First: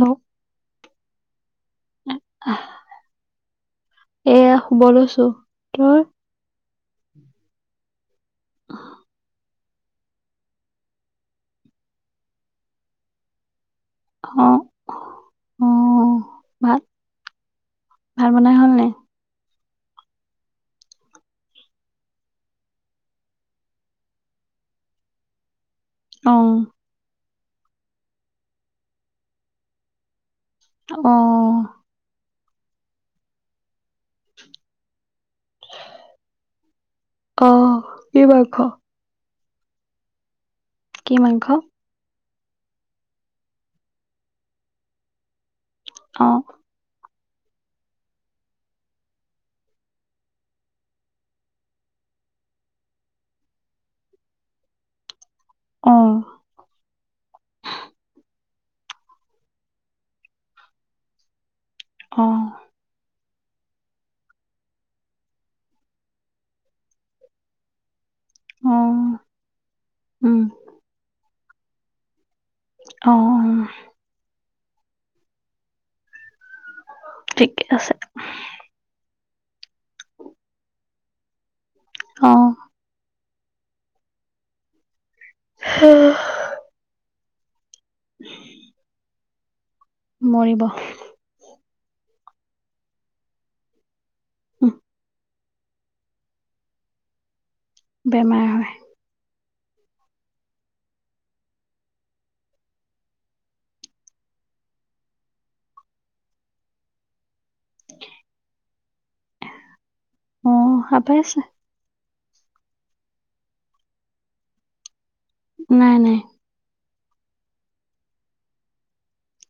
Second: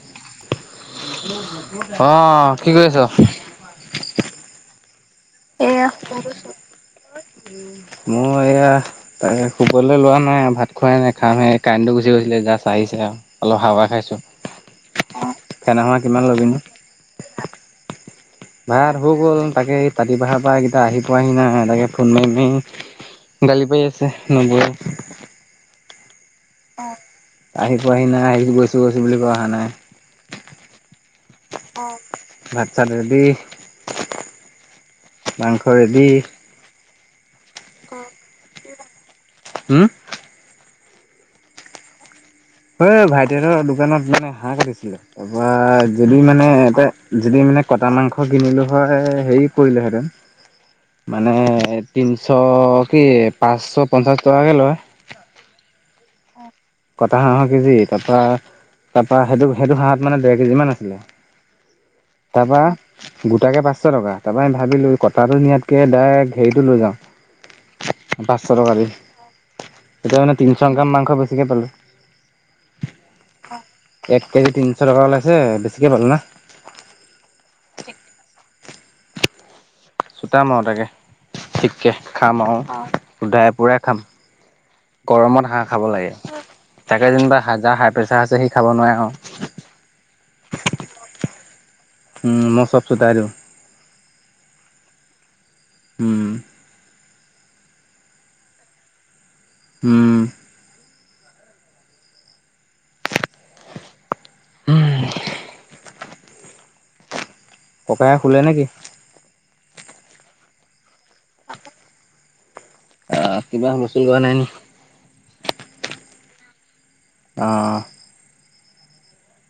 Hello অহ, কি কৰি এয়া আছ? শুব লৈছো এয়া তই শুব লৈছো তই? মই এয়া তাৰে শুবলে লোৱা নাই আৰু ভাত খোৱাই নাই খামহে কাৰেণ্টো গুচি গৈছিলে জাচ আহিছে আৰু অলপ হাৱা খাইছোঁ অ অ সেদনাখনে কিমান ল'বিনো? ভাত ভাত বনাই হ'ল নাই ভাত হৈ গ'ল তাকে এই পাতিপাহাৰ পৰা এইকেইটা আহি পোৱাহি নাই তাকে ফোন মাৰি - মাৰি গালি পাৰি আছে নবৌৱে অহ আহি পোৱাহি নাই আহিছো গৈছো- গৈছো বুলি কৈও আহা নাই। অহ ভাত- চাত ৰেডি মাংস ৰেডি অহ, কি মাংস? হুমউ কি মাংস হয় ভাইটিহতৰ দোকানত মানে হাঁহ কাটিছিলে তাৰপৰা যদি অ মানে এটা যদি মানে কটা মাংস কিনিলোঁ হয় হেৰি পৰিলেহেঁতেন মানে তিনশ কি পাঁচশ পঞ্চাশ টকাকে লয় অ কটা হাঁহ কেজি তাপা তাপা সেইটো সেইটো হাঁহত মানে ডেৰ কেজিমান আছিলে অ তাৰপৰা গোটাকে পাঁচশ টকা তাৰপৰাই ভাবিলোঁ কটাটো নিয়াতকৈ ডাইৰেক্ট হেৰিটো লৈ যাওঁ [inaudible] পাঁচশ টকা অ দি এতিয়া মানে উম তিনিশ গ্ৰাম মাংস বেছিকৈ পালোঁ। অ এক কেজি তিনিশ টকা ওলাইছে বেছিকে পালো না। ঠিকে আছে চোতাম আৰু তাকে ঠিককে অ খাম আৰু শুধাই পুৰাই খাম গৰমত হাঁহ খাব লাগে তাকে যেনিবা হাজাৰ হা প্ৰেছাৰ আছে সি খাব নোৱাৰে আৰু। মৰিব উম মই সব চোতাই দিও উ হম বেমাৰ হয় উম উম ককাই শুলে নেকি অ হাপাই আছে অ কিবা হুলস্থূল কৰা নাই নি নাই নাই আহ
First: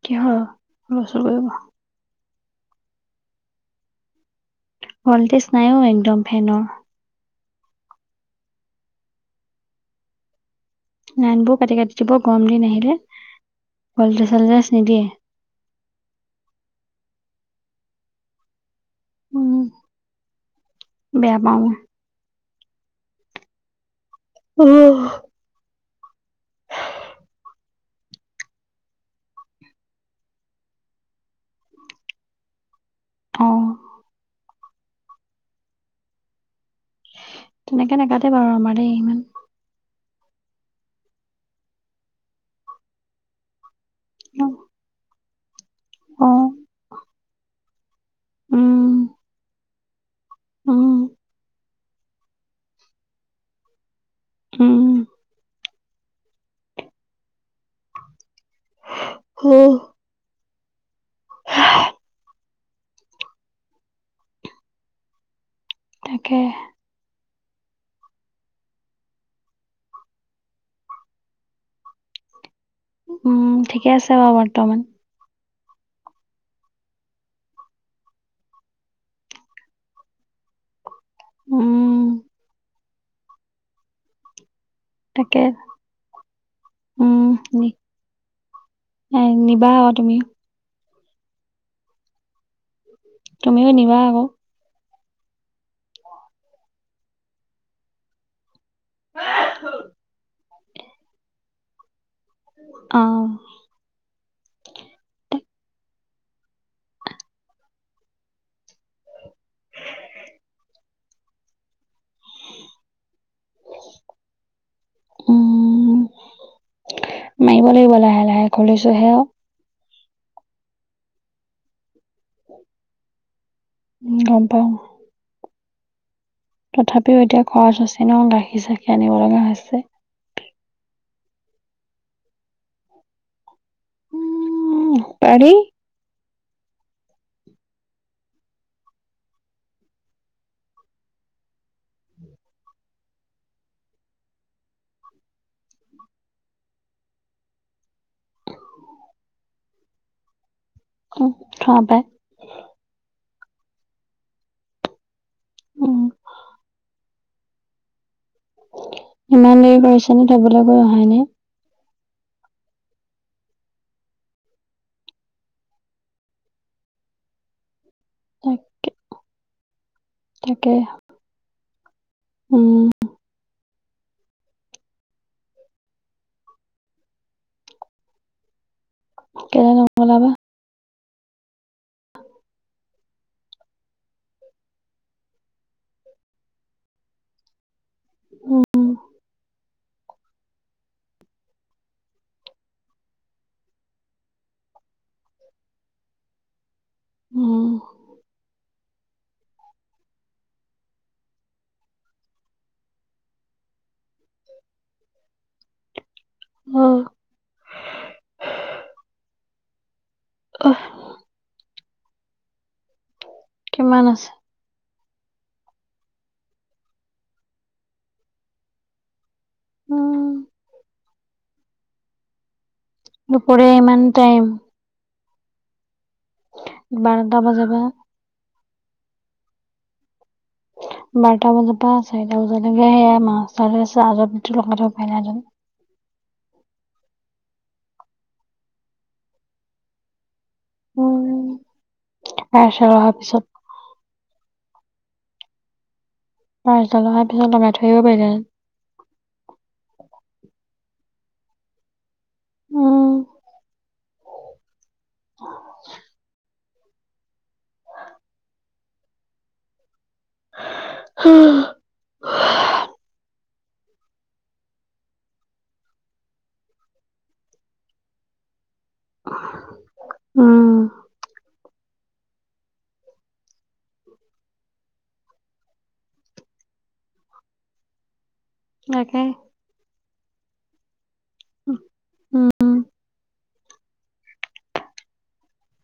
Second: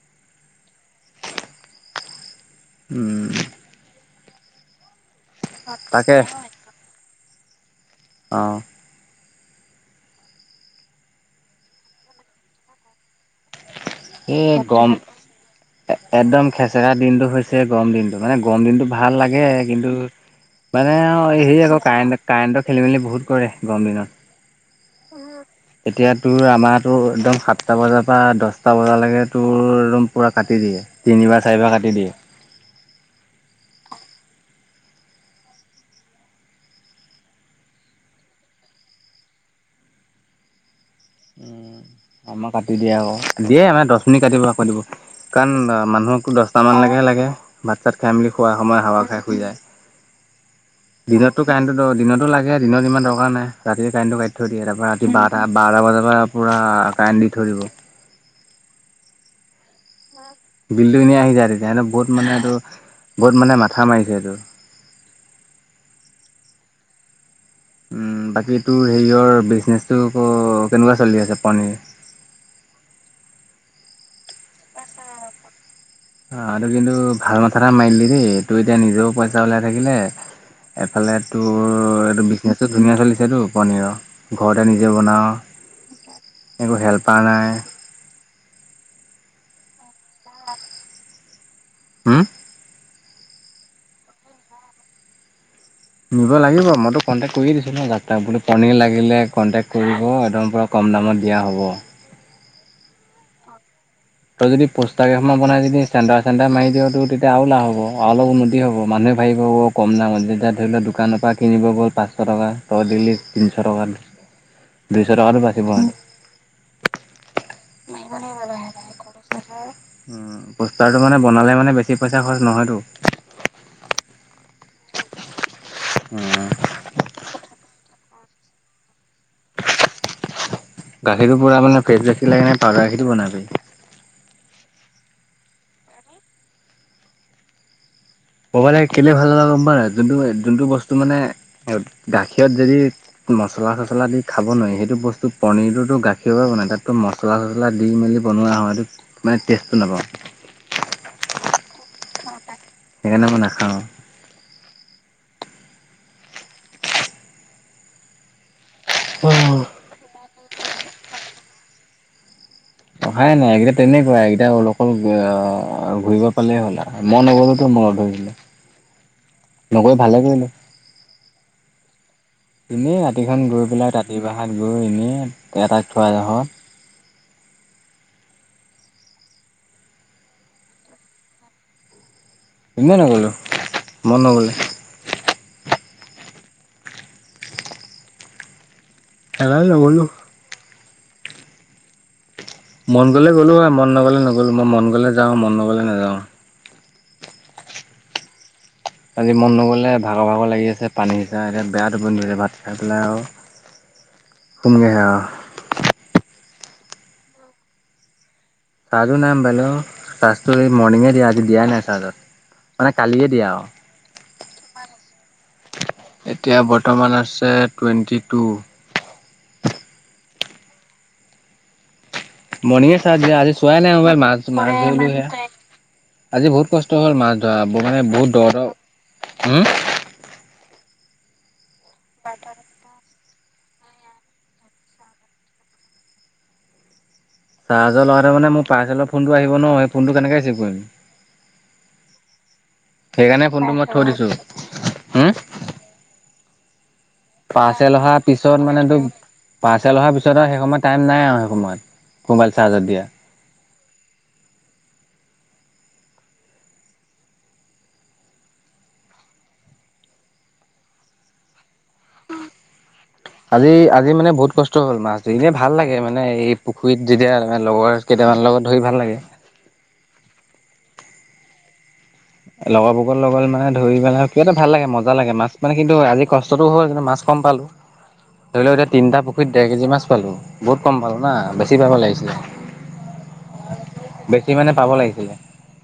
কিহৰ হূলস্থুল কৰিব উম ভল্টেজ নাইও তাকে একদম ফেনৰ অ নইনবোৰ কাটি কাটি দিব গৰম দিন আহিলে গলটো এই চালছ গৰম নিদিয়ে। একদম খেচেৰা দিনটো হৈছে গৰম দিনটো মানে গৰম দিনটো ভাল লাগে উম কিন্তু মানে অ বেয়া পাওঁ হেৰি মই। আকৌ কাৰেণ্ট কাৰেণ্টৰ খেলি মেলি বহুত কৰে গৰম দিনত অ এতিয়া তোৰ আমাৰতো একদম সাতটা বজাৰ পৰা দহটা বজালৈকে তোৰ একদম পূৰা কাটি দিয়ে তিনিবাৰ চাৰিবাৰ কাটি দিয়ে। [inaudible] তেনেকে নাগাটে বাৰু আমাৰ দেই ইমান আমাৰ কাটি দিয়ে আক দিয়ে মানে দহ মিনিট কাটিব আকৌ দিব কাৰণ মানুহকো অ', দহট মানলৈকে লাগে ভাত চাত খাই মেলি খোৱা সময়ত উম, হাৱা খাই শুই যায়। উম, দিনতো কাৰেণ্টটো দিনতো লাগে দিনত ইমান দৰকাৰ নাই ৰাতিয় কাৰেণ্টটো কাটি থৈ দিয়ে তাৰ পৰা উম। ৰাতি বাৰটা বাৰটা বজাৰ পৰা পূৰা কৰেণ দি থৈ দিব হ বিলটো এনে আহি যায় তেতিাহনে বহুত মানে এইটো। গত মানে মাথা মাৰিছে এইটো অকে উম বাকী তোৰ হেৰিয়ৰ বিজনেচটো ক কেনেকুৱা চলি আছে। পনীৰ উম ঠিকে আছে বাৰু বৰ্তমান অ কিন্তু ভাল মথা এটা মাৰিলি দেই তোৰ এতিয়া নিজেও পইচা ওলাই থাকিলে এফালে উম, তোৰ এইটো বিজনেচো ধুনীয়া চলিছেতো পনীৰৰ ঘৰত নিজে বনাওঁ, তাকে, একো হেল্পাৰ নাই। এ নিবা আ তুমি। হুম? তুমিও নিবা আকৌ। নিব লাগিব। মইতো কন্টেক্ট কৰিয়ে দিছিলো ন যাত্ৰাক বোলো পনীৰ লাগিলে কন্টেক্ট কৰিব। একদম পৰা কম দামত দিয়া হ'ব। অ। তই যদি পোষ্টাৰ কেইখনমান বনাই যদি চেণ্টাৰ চেণ্টাৰে মাৰি দিয়, তোৰ তেতিয়া আৰু লাভ হব আৰু অলপ উন্নতি হ'ব। মানুহে ভাবিব অ কম দামত। যেতিয়া ধৰি লও দোকানৰ পৰা কিনিব গ'ল পাঁচশ টকা তই দিলি। তিনছ টকা, দুইশ টকাতো বাচিব। উম, [unintelligible] লাগিব লাহে লাহে খুলিছো অ। উ পোষ্টাৰটো মানে বনালে মানে বেছি পইচা খৰচ নহয়তো। বাও। উম। তথাপিও এতিয়া খৰচ আছে ন। গাখীৰ-চাখিৰ আনিব লগা হৈছে। গাখীৰটো পূৰা মানে পেক গাখীৰ লাগে নে? পাউদাৰ গাখীৰটো বনাবি। উ পাৰি। ক'বালে কেলে ভাল লগে গম পা নে নাই। যোনটো, যোনটো বস্তু মানে গাখীৰত যদি মছলা চছলা দি খাব নোৱাৰি সেইটো বস্তু পনীৰটোতো গাখীৰ পৰা বনায়। তাততো মছলা চছলা দি মেলি বনোৱা হয়টো। মানে টেষ্টটো নাপাওঁ। উ খোৱা পাই [unintelligible] মই নাখাওঁ। উম। ইমান অ'। দেৰি কৰিছেনে? থবলৈ গৈ অহাই নাই। অহাই নাই। এইকেইটা তেনেকুৱাই। এইকেইটা অ অকল ঘূৰিব পালেই হ'ল আও। মন নগলেতো [unintelligible] তাকে। নকৈ ভালে কৰিলো। উম এনেই ৰাতিখন গৈ পেলাই ৰাতি বাহত গৈ এনে দেউতাক‌ থৈ আহোঁ। কেলে‌ নগলা বা? [unintelligible] ইনে নগ'লোঁ। মন নগ'লে। উম। নাই যোৱা মইও। মন গলে গ'লো হয়। মন নগলে নগ'লো। মই মন গলে যাওঁ, মন নগলে নাযাওঁ। ওহ। আজি মন নগ'লে ভাগৰ-ভাগৰ লাগি আছে। পানী সিচা হেতেন বেয়া‌ টোপনি ধৰিছে। ভাত খাই পেলাই আৰু [inaudible] হুমগে আও। ‍অহ। চাৰ্জো নাই মোবাইলৰ। চাৰ্জটো অহ মৰ্ণিঙে দিয়া, আজি দিয়াই নাই চাৰ্জত। মানে কালিয়ে দিয়া আৰু। কিমান আছে? এতিয়া বৰ্তমান আছে টুৱেণ্টি টু। উম। মৰ্ণিঙে চাৰ্জ দিয়া। আজি দুপৰীয়া চোৱাই নাই ইমান মবাইল। টাইম মাছ মাছ ধৰিলো [unintelligible] আজি বহুত কষ্ট হ'ল। মাছ বাৰটা ধৰা বজাৰ পৰা মানে বহুত দ দ বাৰটা বজাৰ পৰা চাৰিটা বজা লৈকে এইয়া মা [unintelligible] চাৰ্জৰ লগতে মানে মোৰ পাৰ্চেলৰ ফোনটো আহিব ন। সেই ফোনটো কেনেকে দিম উম পাৰ্চেল অহাৰ পিছত সেইকাৰণে ফোনটো মই থৈ দিছোঁ। হো? হয়। পাৰ্চেল অহাৰ পিছত মানেতো পাৰ্চেল অহাৰ পিছত আৰু সেই সময়ত টাইম নাই আৰু সেই সময়ত মোবাইল চাৰ্জত দিয়া [inaudible] হোহ। আজি আজি মানে বহুত কষ্ট হ'ল মাছ দি এনেই ভাল লাগে মানে এই পুখুৰীত যেতিয়া লগৰ কেইটামান লগত ধৰি ভাল লাগে। উম লগৰবগৰ লগত মানে ধৰি পেলাই আৰু কিবা এটা ভাল লাগে মজা লাগে মাছ মানে কিন্তু আজি কষ্টটো হ'ল কিন্তু মাছ পালো ধৰি লও এতিয়া তিনিটা তাকে পুখুৰীত দেৰ কেজি মান মাছ পালো বহুত কম পালোঁ। নাহ বেছি ভাগৰ লাগিছিলে উম বেছি মানে পাব লাগিছিলে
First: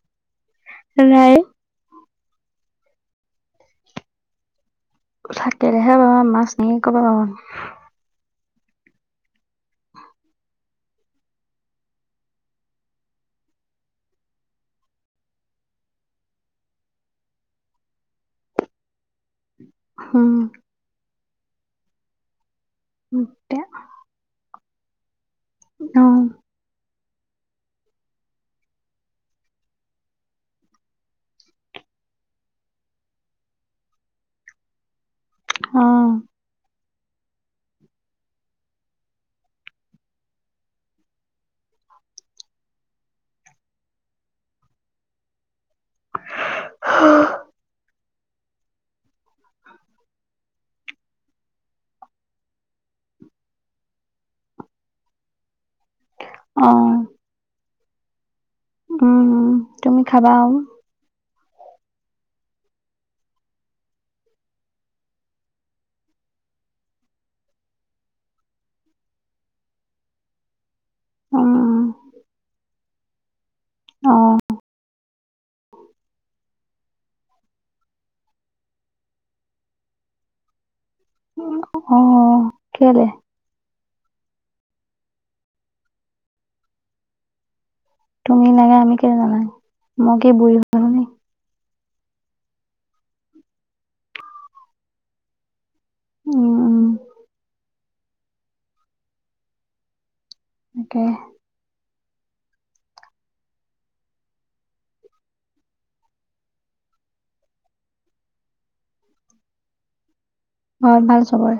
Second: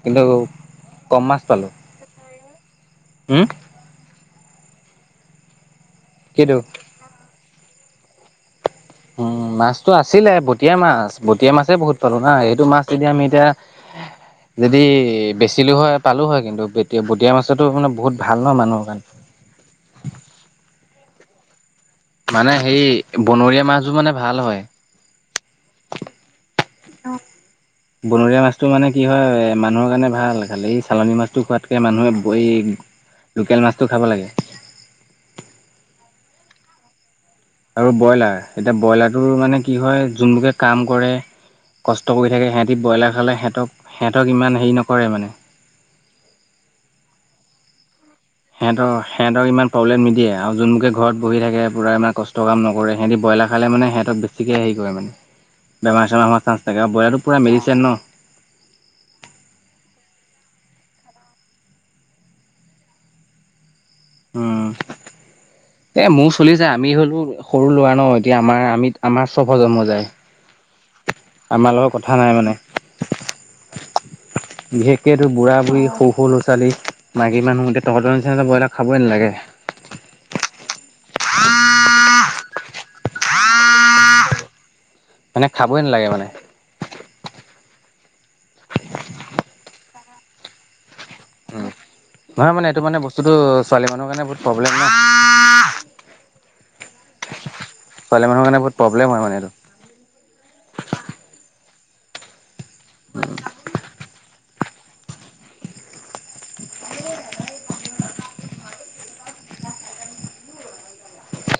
কিন্তু কম নাই মাছ পালোঁ। থাকিলেহে পাবা মাছ কিটো? এনে কৰ পৰা‌ পাবা উম মাছটো আছিলে বটিয়া মাছ বটীয়া মাছে বহুত পালো না সেইটো মাছ যদি আমি এতিয়া যদি বেচিলো হয় পালো হয় কিন্তু বটিয়া মাছতো মানে বহুত ভাল নহ মানুহৰ কাৰণে হোম। মানে সেই এতিয়া বনৰীয়া মাছবোৰ মানে ভাল হয়। অ [inaudible] বনৰীয়া মাছটো মানে কি হয় মানুহৰ কাৰণে ভাল খালি এই চালনী মাছটো খোৱাতকে মানুহে ধৰি লোকেল মাছটো খাব লাগে। অহ। আৰু ব্ৰইলাৰ এতিয়া ব্ৰইলাৰটোৰ মানে কি হয় যোনবোৰে কাম কৰে কষ্ট কৰি থাকে সিহঁতি ব্ৰইলাৰ খালে সিহঁতক সিহঁতক ইমান হেৰি নকৰে মানে উহ। সিহঁতৰ সিহতৰ ইমান প্ৰবলেম নিদিয়ে আৰু যোনবোৰে ঘৰত বহি থাকে পূৰা ইানে কষ্টৰ কাম নকৰে সিহঁতি ব্ৰইলাৰ খালে মানে সিহঁতক বেছিকৈ হেৰি কৰে মানে। বোৰেমাৰোৱা চাাকে অ', বইৰাাৰো পৰা মেিছে ন। উম তুমি খাবা। আহ [inaudible] এ মোৰ চলি যায় আমি হলেও সৰু ল'ৰা ন এতিয়া আমাৰ আমিত আমাৰ ছ প্ৰ জন্ম যায়। উম, উথা নাই মানে। অ', বিশেষক এইটো বুঢ়া বু় সৰু ল'ৰা ছালী মাকী মানুহ এতিয়া তহতৰ নিচিনা ব্ৰইলাৰ খাবই নালাগে। আহ কলে। মানে খাবই নালাগে মানে। তুমি নাগে আমি কেনে জানাই মই কি বুঢ়ী হ জানাই। উ নহয় মানে এইটো মানে বস্তুতটো ছোৱালী মানুহৰ কাৰণে বহুত প্ৰব্লেম নাই। উম উম। ছোৱালী মানুহৰ কাৰণে বহুত প্ৰব্লেম হয় মানে এইটো। একে [unintelligible] স। হয় ভাল চবৰে।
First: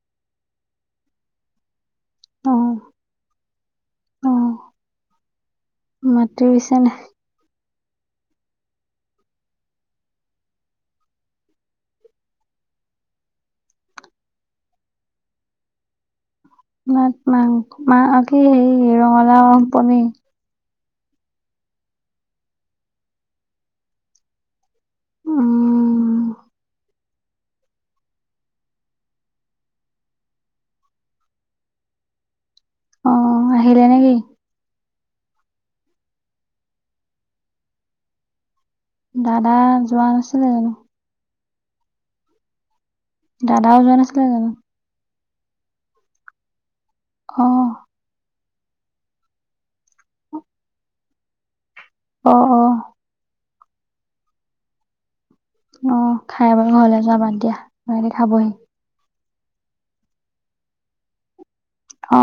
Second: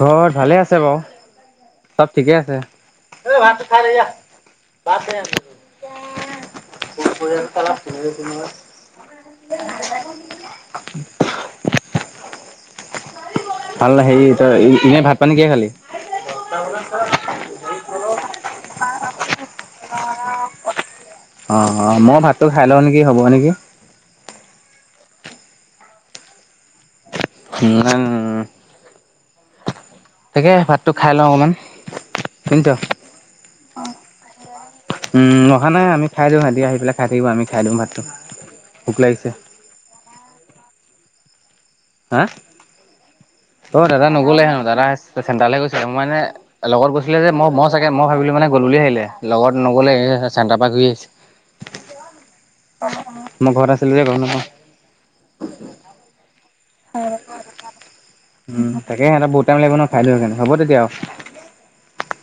ঘৰত ভালে আছে বাৰু। চব ঠিকে আছে অ', ভ। মাত পিছে ন। সমাৰ ভাল হেৰি তই এনেই ভাত পানী কি খালি। মাত মাংস মা কি হেৰি ৰঙালাও পন। অ অ মই ভাতটো খাই লওঁ নেকি হ'ব নেকি? উম। উম। তাকে ভাতটো খাই লওঁ অকণমান। শুনিছ? অ আহিলে নেকি? উম অহা নাই আমি খাই দিওঁ সিহঁতি আহি পেলাই খাই থাকিব আমি খাই দিওঁ ভাতটো। ভোক লাগিছে। দাদা যোৱা নাছিলে জানো। হা। দাদাও অ যোৱা দাদা নাছিলে নগলে জানো? হেনো দাদা আছে। চেণ্টাৰ গৈছিল আৰু মই মানে লগত গৈছিলো যে মই মই অ', চাগে মই ভাবিলো মানে। গ'ল বুলি আহিলে লগত নগ'লে চেণ্টাৰ পৰা ঘূৰি আহিছে। আহ অ। মই ঘৰ আছিলোঁ যে গৰ নাপা। অ খাই বাৰু ঘৰলৈ যাবা দিয়া ন খাবহি। এ সহঁত বুতটাইম লাগিব ন খাইৈ সেনে হ'ব তেতিয়া আৰু। অ।